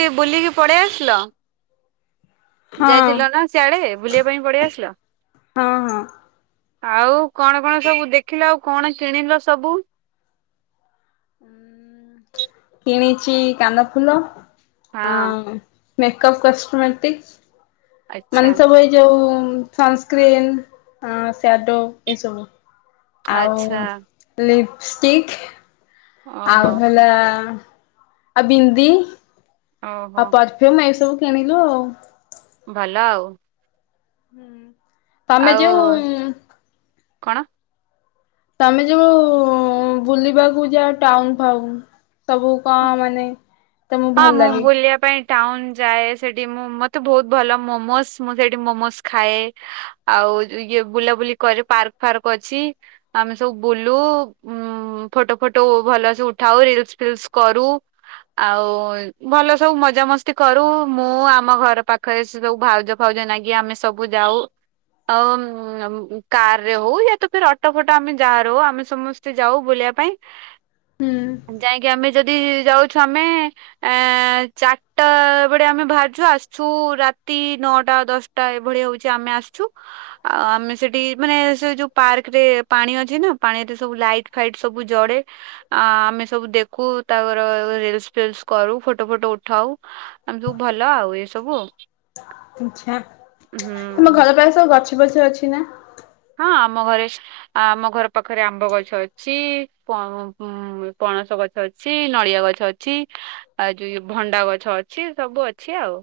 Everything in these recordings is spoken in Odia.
ସେ ବୁଲିକି ପଳେଇ ଆସିଲ? ହଁ ଯାଇଥିଲ ନା ସିଆଡେ ବୁଲିବା ପାଇଁ ପଡେଇ ଆସିଲ? ହଁ ହଁ ଆଉ କଣ କଣ ସବୁ ଦେଖିଲ, ଆଉ କଣ କିଣିଲ ସବୁ? କିଣିଛି କାନଫୁଲ ଆ ହଁ ମେକପ୍ କଷ୍ଟମଟିକ୍ ଆଚ୍ଛା ମାନେ ସବୁ ଏଇ ଯୋଉ ଉଁ ସଂସ୍ କ୍ରିମ୍ ସ୍ୟାଡୋ ଏସବୁ। ଆଚ୍ଛା ଆଉ ଲିପଷ୍ଟିକ। ଓହୋ ଆଉ ହେଲା ଆଉ ବିନ୍ଦି। ଓହୋ ଆଉ ପରଫ୍ୟୁମ ଏଇସବୁ କିଣିଲୁ ଆଉ। ଭଲ ଆଉ। ତମେ ଆଉ ଯୋଉ କଣ? ତମେ ଯୋଉ ବୁଲିବାକୁ ଯା ଟାଉନ ଫାଉନ ସବୁ କଣ ମାନେ ତମକୁ ହଁ ଭଲ ମୁଁ ଲାଗେ ବୁଲିବା ପାଇଁ ଟାଉନ ଯାଏ ସେଠି ମୁଁ ମତେ ବହୁତ ଭଲ ମୋମୋସ୍ ମୁଁ ସେଠି ମୋମୋସ୍ ଖାଏ ଆଉ ହଉ ଯୁ ଇଏ ବୁଲାବୁଲି କରେ ପାର୍କ ଫାର୍କ ଅଛି। ଆମେ ସବୁ ବୁଲୁ ଉଁ ଫୁଟ୍ ଫଟୋ ଫଟୋ ଭଲସ ଉଠାଉ। ରିଲସ ଫିଲ୍ସ କରୁ ଆଉ ଭଲ ସବୁ ମଜାମସ୍ତି କରୁ। ମୁଁ ଆମ ଘର ପାଖରେ ସବୁ ଭାଉଜ ଫାଉଜ ନାଗି ଆମେ ସବୁ ଯାଉ। ଆଉ ମ କାରରେ ହଉ, ୟା ତ ଅଟୋ ଫଟ ଆମେ ଯାହାର ହଉ ଆମେ ସମସ୍ତେ ଯାଉ ବୁଲି ହୁଁ ଯାଇକି ଆମେ ଯଦି ଯାଉଛୁ ଆମେ ଏଁ ଚାରିଟା ବେଳେ ଆମେ ବାହାରଛୁ, ଆସିଛୁ ରାତି ନଅଟା ଦଶଟା ଏଭଳି ହଉଛି ଆମେ ଆସୁଛୁ ଆଉ ଆମେ ସେଠି ମାନେ ସେ ଯୋଉ ପାର୍କରେ ପାଣି ଅଛି ନା ପାଣିରେ ସବୁ ଲାଇଟ୍ ଫାଇଟ ସବୁ ଜଳେ। ଆ ଆମେ ସବୁ ଦେଖୁ ତାରୁ ରିଲସ ଫିଇଲ୍ସ କରୁ ଫଟୋ ଫଟୋ ଉଠାଉ ।ଆମେ ସବୁ ଭଲ ଆଉ ଏ ସବୁ ଆଉ। ଆଛା, ତମ ଘର ପାଖରେ ସବୁ ଗଛ ପଛ ଅଛି ନା? ହଁ ଆମ ଘରେ ଆମ ଘର ପାଖରେ ଆମ୍ବ ଗଛ ଅଛି। ପଣସ ଗଛ ଅଛି, ନଳିଆ ଗଛ ଅଛି, ଆଉ ଯୋଉ ଭଣ୍ଡା ଗଛ ଅଛି ସବୁ ଅଛି ଆଉ।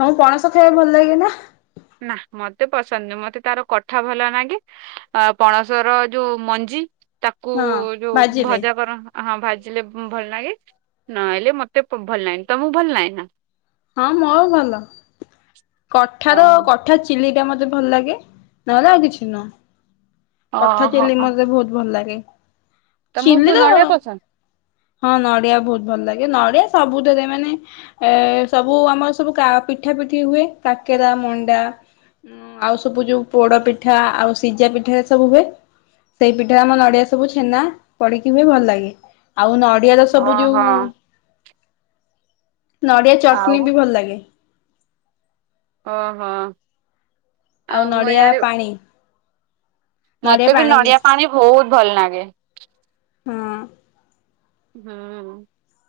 ତମ ପଣସ ଖାଇବା ଭଲ ଲାଗେ ନା? ନା ମତେ ପସନ୍ଦ ନୁହେଁ ମତେ ତାର କଠା ଭଲ ଲାଗେ ଆଉ ପଣସ ର ଯୋଉ ମଞ୍ଜି ତାକୁ ହଁ ଯୋଉ ଭାଜିଲେ ଭଜା କର ହଁ ଭାଜି ହେଲେ ଭଲ ଲାଗେ, ନହଲେ ମତେ ଭଲ ଲାଗେନି। ତମକୁ ଭଲ ଲାଗେନା? ହଁ ମୋ ଭଲ ଓ ।କଠାର କଠା ଚିଲି ମତେ ଭଲ ଲାଗେ ନହେଲେ ଆଉ କିଛି ନୁହଁ । କଠା ଚିଲି ଓହୋ ମତେ ବହୁତ ଭଲ ଲାଗେ। ଗେ ତମକୁ ଚିଲିର ନଡିଆ ପସନ୍ଦ ହଁ ନଡିଆ ବହୁତ ଭଲ ଲାଗେ। ନଡ଼ିଆ ସବୁଥିରେ ମାନେ ଏ ସବୁ ଆମର ସବୁ ପିଠା ପିଠି ହୁଏ ।କାକେରା ମଣ୍ଡା ଉଁ ଆଉ ସବୁ ଯୋଉ ପୋଡ ପିଠା ଆଉ ସିଝା ପିଠା ସବୁ ହୁଏ ସେଇ ପିଠା ଆମ ନଡ଼ିଆ ସବୁ ଛେନା ପଡିକି ହୁଏ ଭଲ ଲାଗେ ଆଉ ନଡ଼ି ନଡ଼ିଆ ତ ସବୁ ଓହୋ ଯୋଉ ନଡ଼ିଆ ଆଉ ଚଟଣି ବି ଭଲ ଲାଗେ। ହଁ ହଁ। ଆଉ ନଡ଼ିଆ ପାଣି ମତେ ବି ନଡିଆ ପାଣି ବହୁତ ଭଲ ଲାଗେ। ହଁ ହୁଁ।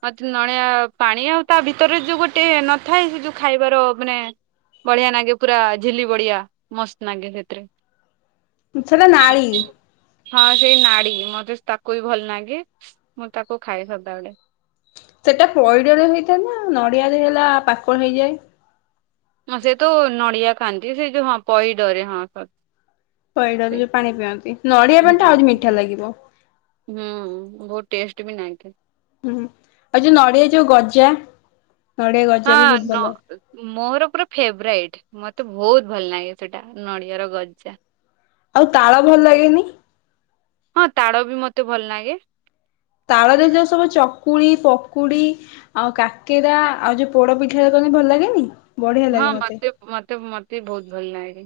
ମତେ ନଡିଆ ପାଣି ଆଉ ତା ଭିତରେ ଯୋଉ ଗୋଟେ ନଥାଏ ସେ ଯୋଉ ଖାଇବାର ମାନେ ବଢିଆ ଲାଗେ ପୁରା ଝିଲି ବଢିଆ ମସ୍ତ ଲାଗେ ସେଥିରେ। ସେଇଟା ନାଳି। ହଁ ସେଇ ନାଡ଼ି ମତେ ତାକୁ ବି ଭଲ ଲାଗେ ମୁଁ ତାକୁ ଖାଏ ସଦାବେଳେ। ସେଇଟା ପଇଡରେ ହେଇଥାଏ ନା ନଡିଆରେ ହେଲା ପାକଳ ହେଇଯାଏ। ହଁ ସେ ତ ନଡିଆ ଖାଆନ୍ତି ସେ ଯୋଉ ହଁ ପଇଡରେ ହଁ ସରି । ପଇଡ ଯୋଉ ପାଣି ପିଅନ୍ତି ନଡିଆ ପାଣି ଟା ଆହୁରି ମିଠା ଲାଗିବ। ହୁଁ ବହୁତ ଟେଷ୍ଟ ବି ନାଗେ। ହୁଁ ଆଉ ଯୋଉ ନଡ଼ିଆ ଯୋଉ ଗଜା? ନଡିଆ ଗଜା ହଁ ବି ବହୁତ ଭଲ ନ ମୋର ପୁରା ଫେବରାଇଟ ମତ ତ ବହୁତ ଭଲ ଲାଗେ ସେଟା ନଡ଼ିଆର ଗଜା। ଆଉ ତାଳ ଭଲ ଲାଗେନି? ହଁ ତାଳ ବି ମତେ ଭଲ ଲାଗେ। ତାଳରେ ଯୋଉ ସବୁ ଚ କୁଳି, ପକୁଡି ଆଉ କାକେରା ଆଉ ଯୋଉ ପୋଡ ପିଠା କଲେ ଭଲ ଲାଗେନି। ବଢିଆ ହଁ ଲାଗେ ମତେ ମତେ ମତେ ବହୁତ ଭଲ ଲାଗେ।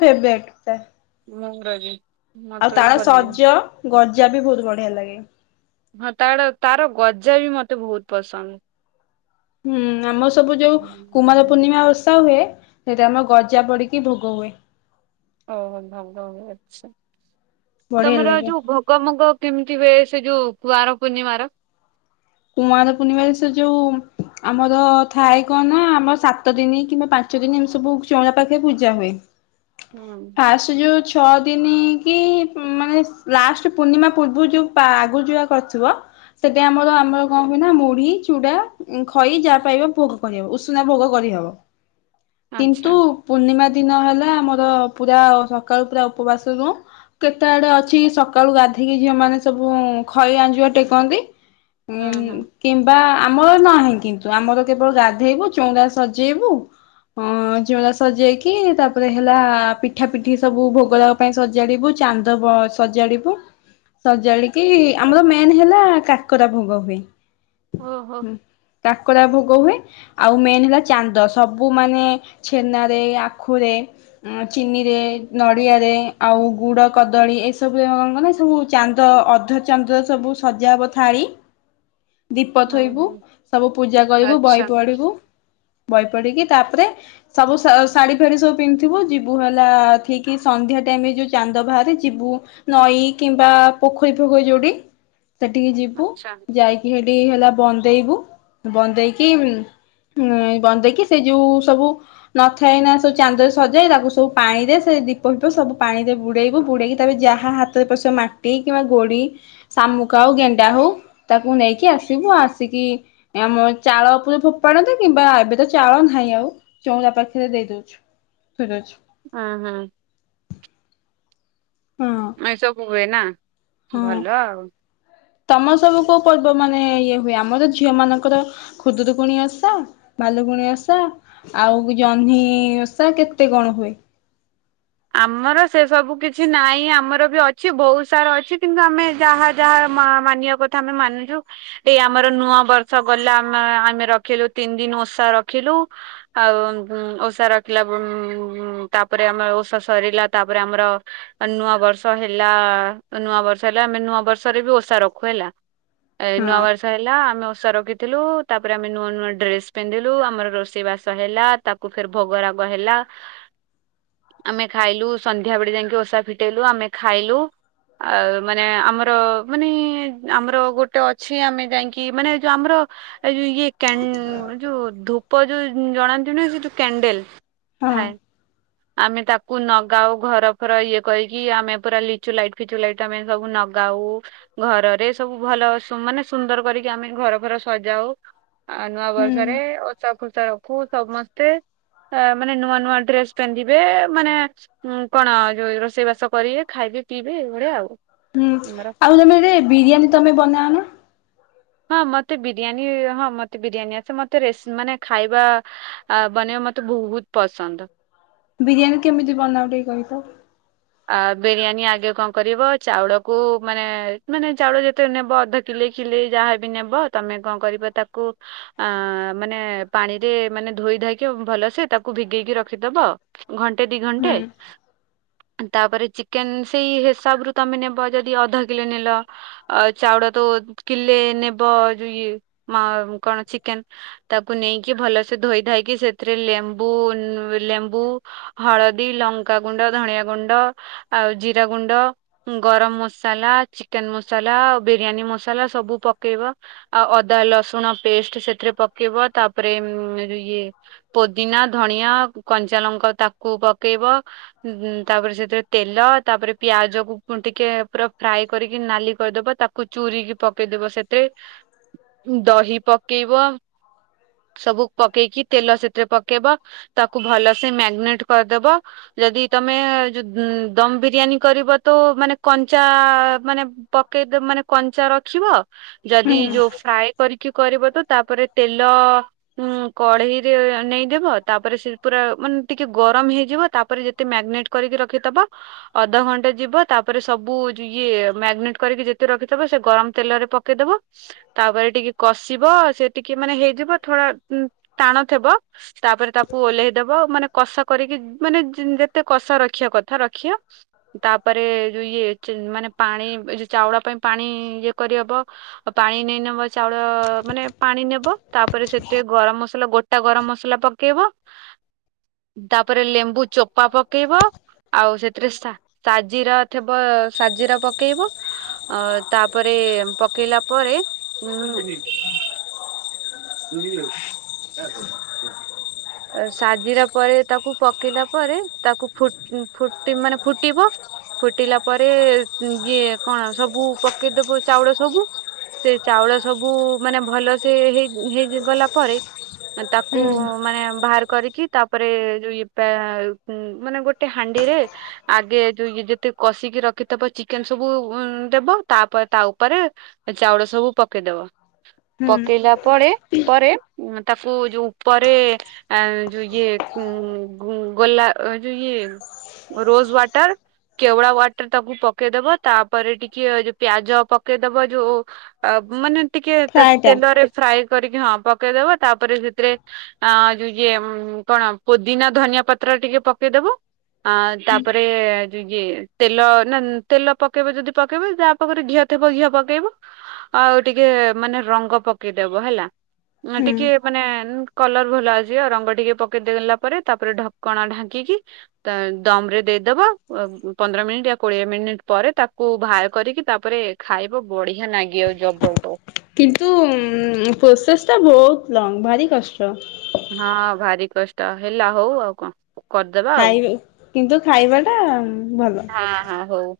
[unintelligible] [unintelligible] ଆଉ ବି ତାଳ ଭଲ ଲାଗେ ଶଜ ଗଜା ବି ବହୁତ ବଢିଆ ଲାଗେ। ହଁ ତା ତାର ଗଜା ବି ମତେ ବହୁତ ପସନ୍ଦ। ହୁଁ ଆମ ସବୁ ଯୋଉ କୁମାର ପୂର୍ଣ୍ଣିମା ଓଷା ହୁଏ ସେଇଟା ଆମ ଗଜା ପଡିକି ଭୋଗ ହୁଏ। ବଢିଆ ତମର ଲାଗେ ଯୋଉ ଭୋଗ ମଗ କେମିତି ହୁଏ? ସେ ଯୋଉ କୁଆର ପୂର୍ଣିିମାର। କୁମାର ପୂର୍ଣ୍ଣିମାରେ ସେ ଯୋଉ ଆମର ଥାଏ କଣ ନା ଆମର ସାତ ଦିନ କିମ୍ବା ପାଞ୍ଚ ଦିନ ଏମିତି ସବୁ ଚଉରା ପାଖେ ପୂଜା ହୁଏ। ହୁଁ ଫାଷ୍ଟ ଯୋଉ ଛଅ ଦି କି ମାନେ ଲାଷ୍ଟ ପୂର୍ଣ୍ଣିମା ପୂର୍ବରୁ ଯୋଉ ଆଗରୁ ଯୋଉରା କରିଥିବ ସେଟି ଆମର ଆମର କଣ ପାଇଁ ନା ମୁଢ଼ି, ଚୁଡା, ଖଇ ଯାହା ପାଇବା ଭୋଗ କରିହବ। ଉଷୁନା ଭୋଗ କରିହବ। ଆଚ୍ଛା କିନ୍ତୁ ପୂର୍ଣ୍ଣିମା ଦିନ ହେଲା ଆମର ପୁରା ସକାଳୁ ପୁରା ଉପବାସ ରହୁ। କେତେ ଆଡେ ଅଛି ସକାଳୁ ଗାଧେଇକି ଝିଅ ମାନେ ସବୁ ଖଇ ଆଞ୍ଜୁଆ ଟେକନ୍ତି। ହୁଁ ହୁଁ କିମ୍ବା ଆମର ନାହିଁ କିନ୍ତୁ। ତୁ ଆମର କେବଳ ଗାଧେଇବୁ ଚଉରା ସଜେଇବୁ ଅଁ ଚଉରା ସଜେଇକି ତାପରେ ହେଲା ପିଠା ପିଠି ସବୁ ଭୋଗ ରାଗ ପାଇଁ ସଜାଡିବୁ ଚାନ୍ଦ ସଜାଡିବୁ। ସଜାଡି କି ଆମର ମେନ୍ ହେଲା କାକରା ଭୋଗ ହୁଏ। ଓହୋ କାକରା ଭୋ ଗ ହୁଏ। ଆଉ ମେନ୍ ହେଲା ଚାନ୍ଦ ସବୁ ମାନେ ଛେନାରେ ଆଖୁରେ ଚିନିରେ, ନଡ଼ିଆରେ ଆଉ ଗୁଡ଼, କଦଳୀ ଏସବୁ ନା ସବୁ ଚାନ୍ଦ ଅଧା ଚାନ୍ଦ ସବୁ ସଜା ହବ ଥାଳି। ଦୀପ ହୁଁ ଥୋଇବୁ। ହୁଁ ସବୁ ପୂଜା କରିବୁ ବହି ଆଚ୍ଛା ପଢିବୁ। ବହି ପଢିକି ତାପରେ ସବୁ ଶାଢୀ ଫାଢୀ ସବୁ ପିନ୍ଧିଥିବୁ ଯିବୁ ହେଲା ଠିକ୍ ସନ୍ଧ୍ୟା ଯୋଉ ଚାନ୍ଦ ବାହାରେ ଯିବୁ ନଈ କିମ୍ବା ପୋଖରୀ ଫୋଖରି ଯୋଉଠି ସେଠିକି ଯିବୁ ଆଚ୍ଛା ଯାଇକି ହେଠି ହେଲା ବନ୍ଦେଇବୁ। ବନ୍ଦେଇକି ଉଁ ବନ୍ଦେଇକି ସେ ଯୋଉ ସବୁ ନଥାଏ ନା ସବୁ ଚାନ୍ଦରେ ସଜାଏ ତାକୁ ସବୁ ପାଣିରେ ସେ ଦୀପ ଫିପ ସବୁ ପାଣିରେ ବୁଡେଇବୁ ବୁଡେଇକି ତା ଯାହା ହାତରେ ପଶିବ ମାଟି କିମ୍ବା ଗୋଡି ସା ମୁକା ହଉ ଗେଣ୍ଡା ହଉ ତାକୁ ନେଇକି ଆସିବୁ ଆସିକି ଆମ ଚାଳ ଉପରେ ଫୋପାଡ଼ନ୍ତି। କିମ୍ବା ଏବେ ତ ଚାଳ ନାହିଁ। ଆଉ ଚଉରା ପାଖରେ ଦେଇ ଦଉଚୁ ଧୋଇଦଉଚୁ। ହୁଁ ହୁଁ। ହଁ ଏସବୁ ହୁଏ ନା ଭଲ ଆଉ। ତମ ସବୁ କୋଉ ପର୍ବ ମାନେ ମାନେ ଇଏ ହୁଏ। ଆମର ଝିଅ ମାନଙ୍କର ଖୁଦୁରୁକୁୁଣି ଓଷା ଭାଲୁକୁଣି ଓଷା ଆଉ ଆଉ ଜହ୍ନିଓଷା କେତେ କଣ ହୁଏ। ଆମର ସେ ସବୁ କିଛି ନାହିଁ। ଆମର ବି ଅଛି ବହୁତ ସାରା ଅଛି କିନ୍ତୁ ଆମେ ଯାହା ଯାହା ମାନିବା କଥା ଆମେ ମାନୁଚୁ। ଏଇ ଆମର ନୂଆ ବର୍ଷ ଗଲା ଆମ ଆମେ ରଖିଲୁ ତିନି ଦି ଓଷା ରଖିଲୁ। ଆଉ ଓଷା ରଖିଲା ତାପରେ ଆମ ଓଷା ସରିଲା। ତାପରେ ଆମର ନୂଆ ବର୍ଷ ହେଲା ନୂଆ ବର୍ଷ ହେଲା ଆମେ ନୂଆ ବର୍ଷରେ ବି ଓଷା ରଖୁ ହେଲା। ନୂଆ ହଁ ବର୍ଷ ହେଲା ଆମେ ଓଷା ରଖିଥିଲୁ। ତାପରେ ଆମେ ନୂଆ ନୂଆ ଡ୍ରେସ ପିନ୍ଧିଲୁ। ଆମର ରୋଷେଇ ବାସ ହେଲା ତାକୁ ଫେରେ ଭୋଗରାଗ ହେଲା ଆମେ ଖାଇଲୁ ସନ୍ଧ୍ୟା ବେଳେ ଯାଇକି ଓଷା ଫିଟେଇଲୁ ଆମେ ଖାଇଲୁ ଆଉ ମାନେ ଆମର ମାନେ ଆମର ଗୋଟେ ଅଛି ଆମେ ଯାଇକି ମାନେ ଯଉ ଆମର ଏଉ ଇଏ କେ ଯୋଉ ଧୂପ ଯୋଉ ଜଣାନ୍ତି ନି ସେ ଯୋଉ କ୍ୟାଣ୍ଡେଲ ହଁ ଥାଏ। ଆମେ ତାକୁ ନଗାଉ ଘର ଫର ଇଏ କରିକି ଆମେ ପୁରା ଲିଚୁ ଲାଇଟ ଫିଚୁ ଲାଇଟ ଆମେ ସବୁଲଗ ଗାଉ ଘରରେ ସବୁ ଭଲ ମାନେ ସୁନ୍ଦର କରିକି ଆମେ ଘର ଫର ସଜାଉ। ଆ ନୂଆ ବର୍ଷରେ ହୁଁ ଓଷା ଫୁଷାର ତା ସମସ୍ତେ ମାନେ ନୂଆ ନୂଆ ଡ୍ରେସ ପିନ୍ଧି ଏବେ ମାନେ କଣ ଯଉ ରୋଷେଇ ବାସ କରିବେ ଖାଇବି ପିଇବି ଏଇଭଳିଆ ଆଉ। ହୁଁ ଆମର ଆଉ ତମେ ଏ ବିରିୟାନୀ ତମେ ବନା ନା? ହଁ ମତେ ବିରିୟାନୀ ହଁ ମତେ ବିରିୟାନୀ ଆସେ ମତେ ମାନେ ଖାଇବା ବନେଇବା ମତେ ବହୁତ ପସନ୍ଦ। ବିରିୟାନୀ କେମିତି ବନାଉ ଟିକ କହ ତ? ଆ ବିରିୟାନୀ ଆଗେ କଣ କରିବ ଚାଉଳକୁ ମାନେ ମାନେ ଚାଉଳ ଯେତେ ନେବ ଅଧ କିଲୋ କି ଯାହା ବି ନଵ ତମେ କଣ କରିବ ତାକୁ ମାନେ ପାଣିରେ ମାନେ ଧୋଇକି ଧାଇକି ଭଲସେ ତାକୁ ଭିଗେଇକି ରଖିଦବ ଘଣ୍ଟେ ଦି ହୁଁ ଘଣ୍ଟେ ତାପରେ ଚିକେନ ସେଇ ହିସାବରୁ ତମେ ନେବ ଯଦି ଅଧ କିଲୋ ନେଲ ଚାଉଳ ତ କିଲେ ନଵ [unintelligible] କଣ ଚିକେନ ତାକୁ ନେଇ ଭଲସେ ଧୋଇଧାଇକି ସେଥିରେ ଲେମ୍ବୁ ଲେମ୍ବୁ ହଳଦି ଲଙ୍କାଗୁଣ୍ଡ ଧନିଆ ଗୁଣ୍ଡ ଆଉ ଜିରା ଗୁଣ୍ଡ ଗରମ ମସଲା, ଚିକେନ ମସଲା ବିରିୟାନୀ ମସଲା ସବୁ ପକେଇବା ଆଉ ଅଦା ଲସୁଣ ପେଷ୍ଟ ସେଥିରେ ପକେଇବ ତାପରେ ଈଏ ପୋଦିନା, ଧନିଆ, କଞ୍ଚାଲଙ୍କା ତାକୁ ପକେଇବ ତାପରେ ସେଥିରେ ତେଲ ତାପରେ ପିଆଜକୁ ଟିକେ ପୁରା ଫ୍ରାଏ କରିକି ନାଲି କରିଦବା ତାକୁ ଚ ପୁରିକି ପକେଇଦବ ସେଥିରେ ଦହି ପକେଇବ। ସବୁ ପକେଇକି ତେଲ ସେଥିରେ ପକେଇବ ତାକୁ ଭଲ ସେ ମ୍ୟାଗିନେଟ କରିଦବ ଯଦି ତମ ଦମ ବିରିୟାନୀ କରିବ ତ ମାନେ କଞ୍ଚା ମାନେ ପକେଇଦବ କଞ୍ଚା ରଖିବ ଯଦି ହୁଁ ଫ୍ରାଏ କରିକି କରିବ ତ ତାପରେ ତେଲ ଉ କଢେଇରେ ନେଇଦବ ତାପରେ ସେ ପୁରା ମାନେ ଟିକେ ଗରମ ହେଇଯିବ। ତାପରେ ଯେତେ ଟ ଯ ତାପରେ ସବୁି ଗରମ ତେଲରେ ପକେଇଦବ ତାପରେ ଟିକେ କଷିବ ସେ ଟିକେ ମାନେ ହେଇଯିବ ଥଡା ଟାଣ ଥିବ ତାପରେ ତାକୁ ଓହ୍େଇଦବା ମାନେ କଷ କରିକି ମାନେ କଷ ରଖିବା କଥା ରଖିବା ତାପରେ ଯଉ ଇଏ ମାନେ ପାଣି ଏ ଯଉ ଚାଉଳ ପାଇଁ ପାଣି ଇଏ କରିହବ ଆ ପାଣି ନେଇ ନବ ଚାଉଳ ମାନେ ପାଣି ନେବ ତାପରେ ସେଥିରେ ଗରମ ମସଲା ଗୋଟେ ଆା ଗରମ ମସଲା ପକେଇବ ତାପରେ ଲେମ୍ବୁ ଚୋପା ପକେଇବ ଆଉ ସେଥିରେ ସାଜିର ଥିବ ସାଜିର ପକେଇବ ଅ ତାପରେ ପକେଇଲା ପରେ କ ସାଜିଲା ପରେ ତାକୁ ପକେଇଲା ପରେ ତାକୁ ଫୁଟି ମାନେ ଫୁଟିବ ଫୁଟିଲା ପରେ ଇଏ କଣ ସବୁ ପକେଇଦବ ଚାଉଳ ସବୁ ସେ ଚାଉଳ ସବୁ ମାନେ ଭଲ ସେ ହେଇ ହେଇ ଗଲା ପରେ ତାକୁ ହୁଁ ମାନେ ବାହାର କରିକି ତାପରେ ଯୋଉ ମାନେ ଗୋଟେ ହାଣ୍ଡିରେ ଆଗେ ଯୋଉ ଯେତେ କଷିକି ରଖିବ ଚିକେନ ସବୁ ଦେବ ତାପ ତା ଉପରେ ଚାଉଳ ସବୁ କ ଦେବା ହୁଁ ପଳେ ପରେ ତାକୁ ଯୋଉ ଉପରେ ଯୋଉ ଇଏ ଉ ଗୋଲା ଓ ଯୋଉ ଇଏ ରୋଜ ୱାଟର। କେଉଡ଼ା ୱାଟରଟାକୁ ପକେଇଦବ ତାପରେ ଟିକେ ଯୋଉ ପିଆଜ ପକେଇଦବ ଯୋଉ ମାନେ ଟିକେ ତା ଫ୍ରାଏ ଟା ତେଲରେ। ସାଇଜ କରିକି ହଁ ପକେଇଦବ ତାପରେ ସେଥିରେ ଅଁ ଯୋଉ ଇଏ କଣ ପୋଦିନା, ଧନିଆ ପତ୍ର ଟିକେ ପକେଇଦବ। ଆ ତାପରେ ଯୋ ଇଏ ତେଲ ନା ତେଲ ପକେଇବ ଯଦି ପକେଇବ, ଯାହା ପାଖରେ ଘିଅ ଥିବା ଘିଅ ପକେଇବ ଆଉ ଟିକେ ମାନେ ରଙ୍ଗ ପକେଇଦବ ହେଲା। ହୁଁ। ଟିକେ ମାନେ କଲର ଭଲ ଆସଯିବ ରଙ୍ଗ ଟିକେ ପକେଇଦେଲା ପରେ ତାପରେ ଢକଣା ଢାଙ୍କି କି ତା ଦମ୍ ରେ ଦେଇଦବ ଓ ପନ୍ଦର ମିନିଟ୍ ଆ କୋଡିଏ ମିନିଟ୍ ପରେ ତାକୁ ବାହାର କରି କରିକି ତାପରେ ଖାଇବ ବଢିଆ ନାଗିବ ଜବରଦସ୍ତ। କିନ୍ତୁ ଉମ୍ ପ୍ରୋସେସ ଟା ବହୁତ ଲଙ୍ଗ ଭାରି କଷ୍ଟ। ହଁ ଭାରି କଷ୍ଟ ହେଲା ହଉ ଆଉ କଁ? କରଦବା ଆଉ ଖାଇ କିନ୍ତୁ ଖାଇବା ଟା ଭଲ। ହଁ ହଁ ହଉ।